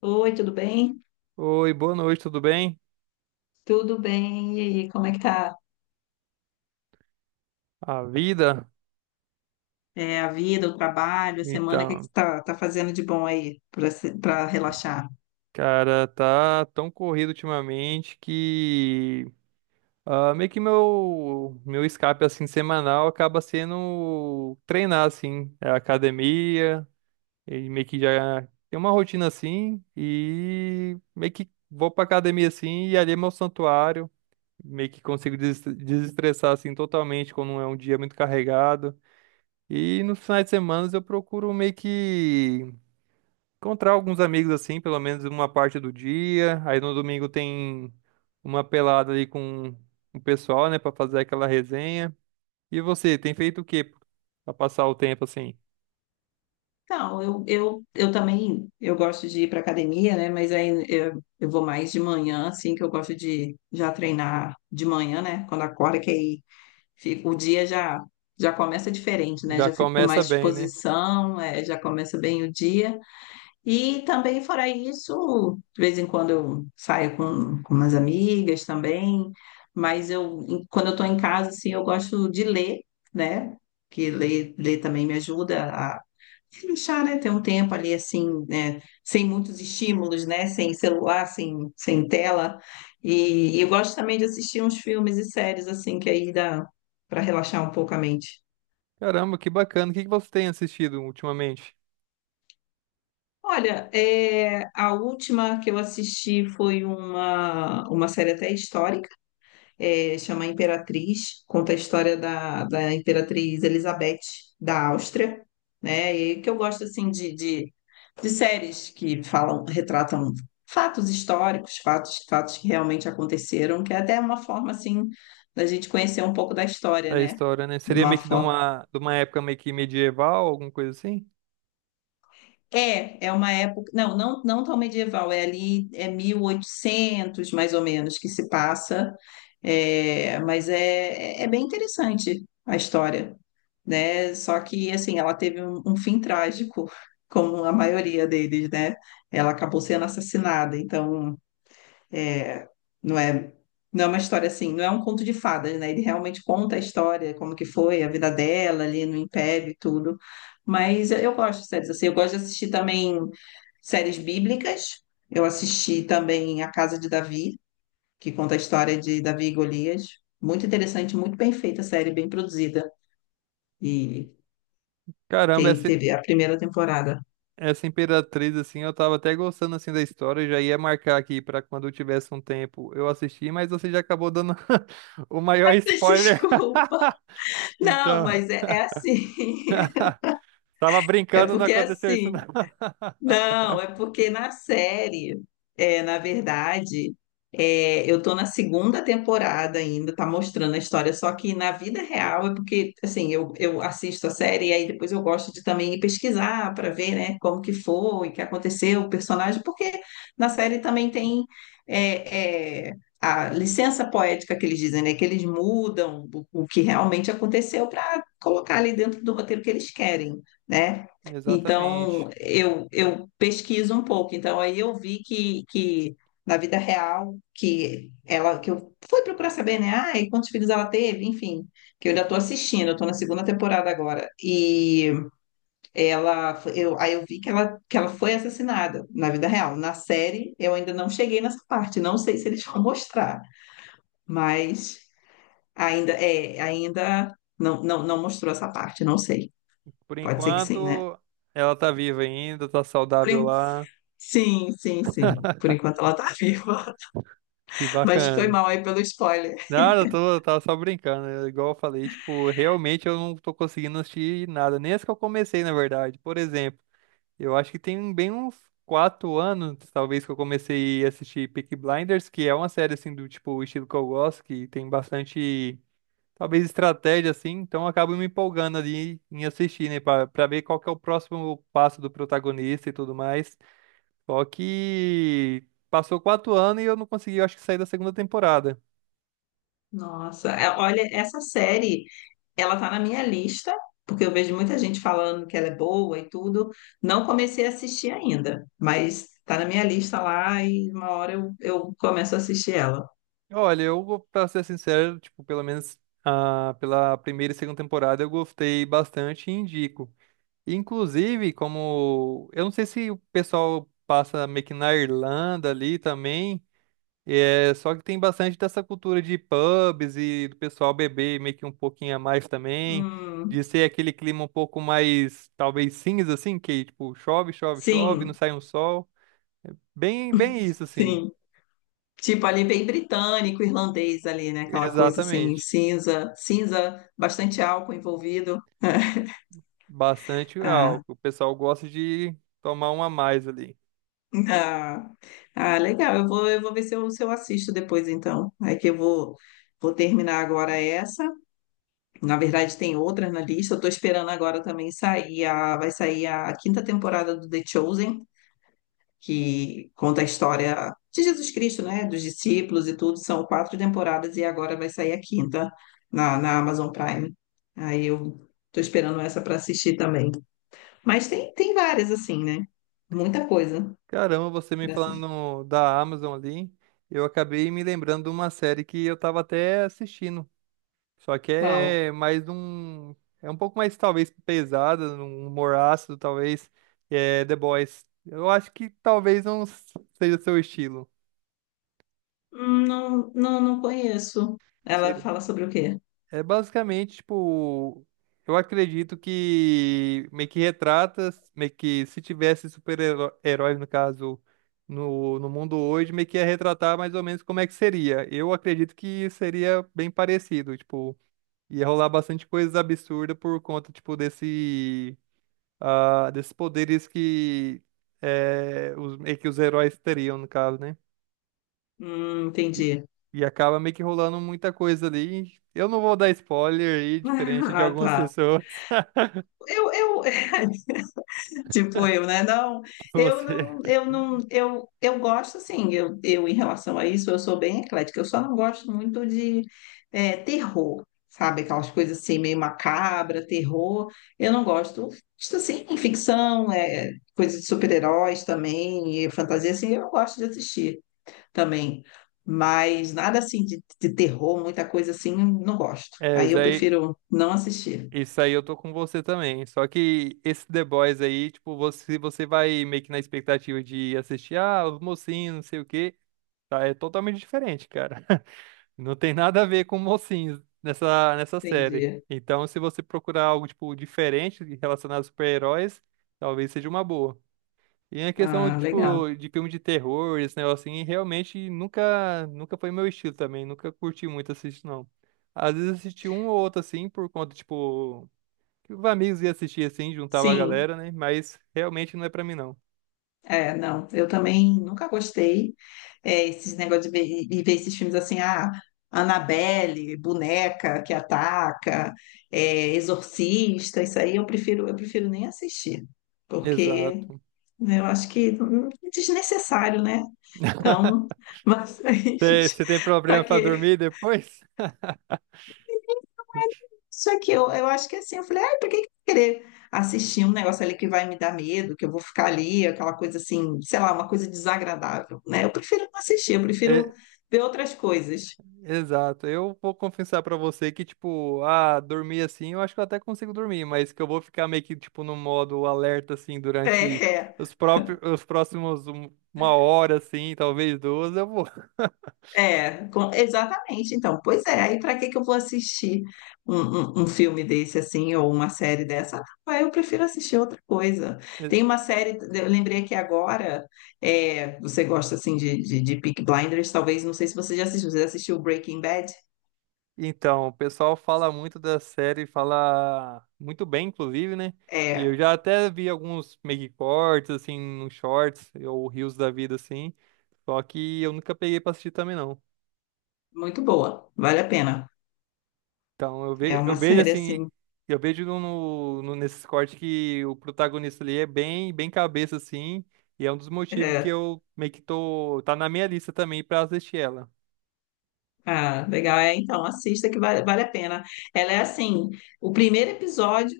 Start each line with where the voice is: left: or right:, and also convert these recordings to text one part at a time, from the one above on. left: Oi, tudo bem?
right: Oi, boa noite, tudo bem?
left: Tudo bem? E aí, como é que tá?
right: A vida?
left: É, a vida, o trabalho, a semana, o que que
right: Então,
left: você tá fazendo de bom aí para relaxar?
right: cara, tá tão corrido ultimamente que meio que meu escape assim semanal acaba sendo treinar assim, é academia, e meio que já tem uma rotina assim e meio que vou pra academia assim e ali é meu santuário, meio que consigo desestressar assim totalmente quando é um dia muito carregado. E nos finais de semana eu procuro meio que encontrar alguns amigos assim, pelo menos uma parte do dia. Aí no domingo tem uma pelada ali com o pessoal, né, pra fazer aquela resenha. E você, tem feito o quê pra passar o tempo assim?
left: Então, eu também eu gosto de ir para academia, né? Mas aí eu vou mais de manhã, assim, que eu gosto de já treinar de manhã, né? Quando acorda, que aí fica, o dia já começa diferente, né?
right: Já
left: Já fico com
right: começa
left: mais
right: bem, né?
left: disposição, já começa bem o dia. E também, fora isso, de vez em quando eu saio com umas amigas também, mas quando eu estou em casa, assim, eu gosto de ler, né? Que ler também me ajuda a relaxar, né? Ter um tempo ali, assim, né? Sem muitos estímulos, né? Sem celular, sem tela. E eu gosto também de assistir uns filmes e séries, assim, que aí dá para relaxar um pouco a mente.
right: Caramba, que bacana. O que que você tem assistido ultimamente?
left: Olha, a última que eu assisti foi uma série até histórica, chama Imperatriz, conta a história da Imperatriz Elizabeth da Áustria, né? E que eu gosto assim de séries que falam, retratam fatos históricos, fatos que realmente aconteceram, que é até uma forma assim da gente conhecer um pouco da história,
right: Da
left: né?
right: história, né?
left: De
right: Seria
left: uma
right: meio que de
left: forma
right: uma época meio que medieval, alguma coisa assim?
left: É, uma época, não, não, não tão medieval, é ali, é 1800 mais ou menos que se passa, mas é bem interessante a história, né? Só que, assim, ela teve um fim trágico, como a maioria deles, né? Ela acabou sendo assassinada, então não é, não é uma história assim, não é um conto de fadas, né? Ele realmente conta a história, como que foi a vida dela ali no Império e tudo. Mas eu gosto de séries assim, eu gosto de assistir também séries bíblicas. Eu assisti também A Casa de Davi, que conta a história de Davi e Golias. Muito interessante, muito bem feita a série, bem produzida. E
right: Caramba,
left: tem,
right: essa,
left: teve a primeira temporada.
right: Essa Imperatriz, assim, eu tava até gostando, assim, da história, eu já ia marcar aqui pra quando eu tivesse um tempo eu assistir, mas você já acabou dando o maior spoiler.
left: Desculpa. Não,
right: Então,
left: mas é assim.
right: tava
left: É
right: brincando, não
left: porque é
right: aconteceu isso,
left: assim.
right: não.
left: Não, é porque na série, na verdade, eu tô na segunda temporada ainda, tá mostrando a história, só que na vida real é porque, assim, eu assisto a série e aí depois eu gosto de também pesquisar para ver, né, como que foi, o que aconteceu, o personagem, porque na série também tem é, é, a licença poética que eles dizem, né, que eles mudam o que realmente aconteceu para colocar ali dentro do roteiro que eles querem, né?
right: Exatamente.
left: Então, eu pesquiso um pouco. Então, aí eu vi que na vida real, que ela, que eu fui procurar saber, né? Ah, e quantos filhos ela teve? Enfim, que eu ainda estou assistindo, eu estou na segunda temporada agora. E aí eu vi que ela, foi assassinada na vida real. Na série, eu ainda não cheguei nessa parte. Não sei se eles vão mostrar, mas ainda não mostrou essa parte, não sei.
right: Por
left: Pode ser que sim, né?
right: enquanto, ela tá viva ainda, tá saudável lá,
left: Sim, sim, sim. Por enquanto ela tá viva.
right: que
left: Mas foi
right: bacana.
left: mal aí pelo spoiler.
right: Nada, eu tava só brincando, é igual eu falei, tipo, realmente eu não tô conseguindo assistir nada, nem as que eu comecei, na verdade. Por exemplo, eu acho que tem bem uns quatro anos, talvez, que eu comecei a assistir Peaky Blinders, que é uma série, assim, do tipo, estilo que eu gosto, que tem bastante, talvez, estratégia, assim, então eu acabo me empolgando ali em assistir, né, pra ver qual que é o próximo passo do protagonista e tudo mais. Só que passou quatro anos e eu não consegui, eu acho que, sair da segunda temporada.
left: Nossa, olha, essa série, ela tá na minha lista, porque eu vejo muita gente falando que ela é boa e tudo. Não comecei a assistir ainda, mas tá na minha lista lá e uma hora eu começo a assistir ela.
right: Olha, pra ser sincero, tipo, pelo menos pela primeira e segunda temporada eu gostei bastante e indico. Inclusive, como eu não sei se o pessoal passa meio que na Irlanda ali também, é só que tem bastante dessa cultura de pubs e do pessoal beber meio que um pouquinho a mais também,
left: Hum,
right: de ser aquele clima um pouco mais talvez cinza assim, que tipo chove, chove, chove, não
left: sim,
right: sai um sol, bem, bem isso assim.
left: sim. Tipo, ali bem britânico, irlandês ali, né? Aquela coisa assim,
right: Exatamente.
left: cinza, cinza, bastante álcool envolvido.
right: Bastante
left: Ah,
right: álcool. O pessoal gosta de tomar um a mais ali.
left: Ah, ah, legal. Eu vou ver se se eu assisto depois, então. É que vou terminar agora essa. Na verdade, tem outras na lista. Eu tô esperando agora também vai sair a quinta temporada do The Chosen, que conta a história de Jesus Cristo, né? Dos discípulos e tudo. São quatro temporadas e agora vai sair a quinta na Amazon Prime. Aí eu tô esperando essa para assistir também. Mas tem várias, assim, né? Muita coisa
right: Caramba, você me
left: para assistir.
right: falando da Amazon ali, eu acabei me lembrando de uma série que eu tava até assistindo. Só que
left: Qual?
right: é mais um. É um pouco mais, talvez, pesada, um humor ácido, talvez. É The Boys. Eu acho que talvez não seja o seu estilo.
left: Não, não, não conheço. Ela fala sobre o quê?
right: É basicamente, tipo, eu acredito que meio que retrata, meio que se tivesse super-heróis, no caso, no mundo hoje, meio que ia retratar mais ou menos como é que seria. Eu acredito que seria bem parecido, tipo, ia rolar bastante coisas absurdas por conta, tipo, desse, desses poderes que, é, os, meio que os heróis teriam, no caso, né? E,
left: Entendi.
right: e acaba meio que rolando muita coisa ali. Eu não vou dar spoiler aí, diferente de
left: Ah,
right: algumas
left: tá.
right: pessoas.
left: Eu, eu, tipo eu, né? Não,
right: Você.
left: eu não, eu gosto, assim, eu em relação a isso, eu sou bem eclética. Eu só não gosto muito de terror, sabe? Aquelas coisas assim, meio macabra, terror. Eu não gosto, isso, assim, ficção, coisa de super-heróis também, e fantasia, assim, eu gosto de assistir também. Mas nada assim de terror, muita coisa assim, não gosto.
right: É,
left: Aí eu prefiro não assistir.
right: isso aí eu tô com você também. Só que esse The Boys aí, tipo, você vai meio que na expectativa de assistir, ah, os mocinhos, não sei o quê. Tá, é totalmente diferente, cara. Não tem nada a ver com mocinhos nessa série.
left: Entendi.
right: Então, se você procurar algo, tipo, diferente relacionado a super-heróis, talvez seja uma boa. E a questão,
left: Ah, legal.
right: tipo, de filme de terror, esse negócio assim, realmente nunca foi meu estilo também, nunca curti muito assistir, não. Às vezes assisti um ou outro, assim, por conta, tipo, que os amigos iam assistir, assim, juntava a
left: Sim,
right: galera, né? Mas realmente não é pra mim, não.
left: é, não. Eu também nunca gostei. É, esses negócios de ver, e ver esses filmes assim, ah, Annabelle, boneca que ataca, exorcista, isso aí eu prefiro, nem assistir, porque
right: Exato.
left: né, eu acho que é desnecessário, né? Então, mas
right: Você tem
left: para
right: problema pra dormir
left: que
right: depois?
left: isso aqui, eu acho que é assim, eu falei, ai, pra que que eu vou querer assistir um negócio ali que vai me dar medo, que eu vou ficar ali, aquela coisa assim, sei lá, uma coisa desagradável, né? Eu prefiro não assistir, eu prefiro ver outras coisas.
right: Exato. Eu vou confessar pra você que, tipo, dormir assim, eu acho que eu até consigo dormir, mas que eu vou ficar meio que, tipo, no modo alerta, assim, durante
left: É,
right: os próprios, os próximos uma hora, assim, talvez duas, eu vou.
left: é, exatamente. Então, pois é, aí pra que que eu vou assistir um filme desse assim, ou uma série dessa? Ah, eu prefiro assistir outra coisa. Tem uma série, eu lembrei aqui agora, você gosta assim de Peaky Blinders, talvez, não sei se você já assistiu, você já assistiu Breaking Bad?
right: Então, o pessoal fala muito da série, fala muito bem, inclusive, né? E eu
left: É,
right: já até vi alguns meio que cortes, assim, nos shorts, ou reels da vida, assim, só que eu nunca peguei pra assistir também, não.
left: muito boa, vale a pena.
right: Então,
left: É
right: eu
left: uma
right: vejo
left: série
right: assim,
left: assim.
right: eu vejo nesses cortes que o protagonista ali é bem, bem cabeça, assim, e é um dos motivos que
left: É,
right: eu meio que tá na minha lista também pra assistir ela.
left: ah, legal, é então, assista que vale a pena. Ela é assim, o primeiro episódio,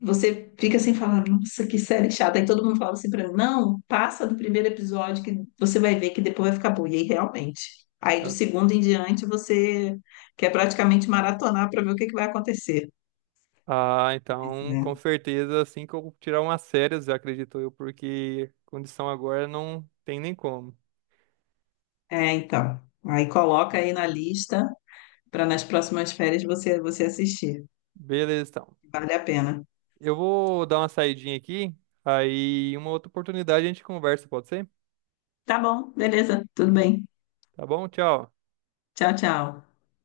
left: você fica assim falando, nossa, que série chata. Aí todo mundo fala assim pra mim, não, passa do primeiro episódio que você vai ver que depois vai ficar boa. E aí, realmente. Aí do
right: Eu-
left: segundo em diante você quer praticamente maratonar para ver o que que vai acontecer.
right: ah,
left: Mas,
right: então, com certeza, assim que eu tirar umas férias, eu acredito eu, porque condição agora não tem nem como.
left: então. Aí coloca aí na lista para nas próximas férias você assistir.
right: Beleza, então.
left: Vale a pena.
right: Eu vou dar uma saidinha aqui, aí uma outra oportunidade a gente conversa, pode ser?
left: Tá bom, beleza, tudo bem.
right: Tá bom? Tchau.
left: Tchau, tchau.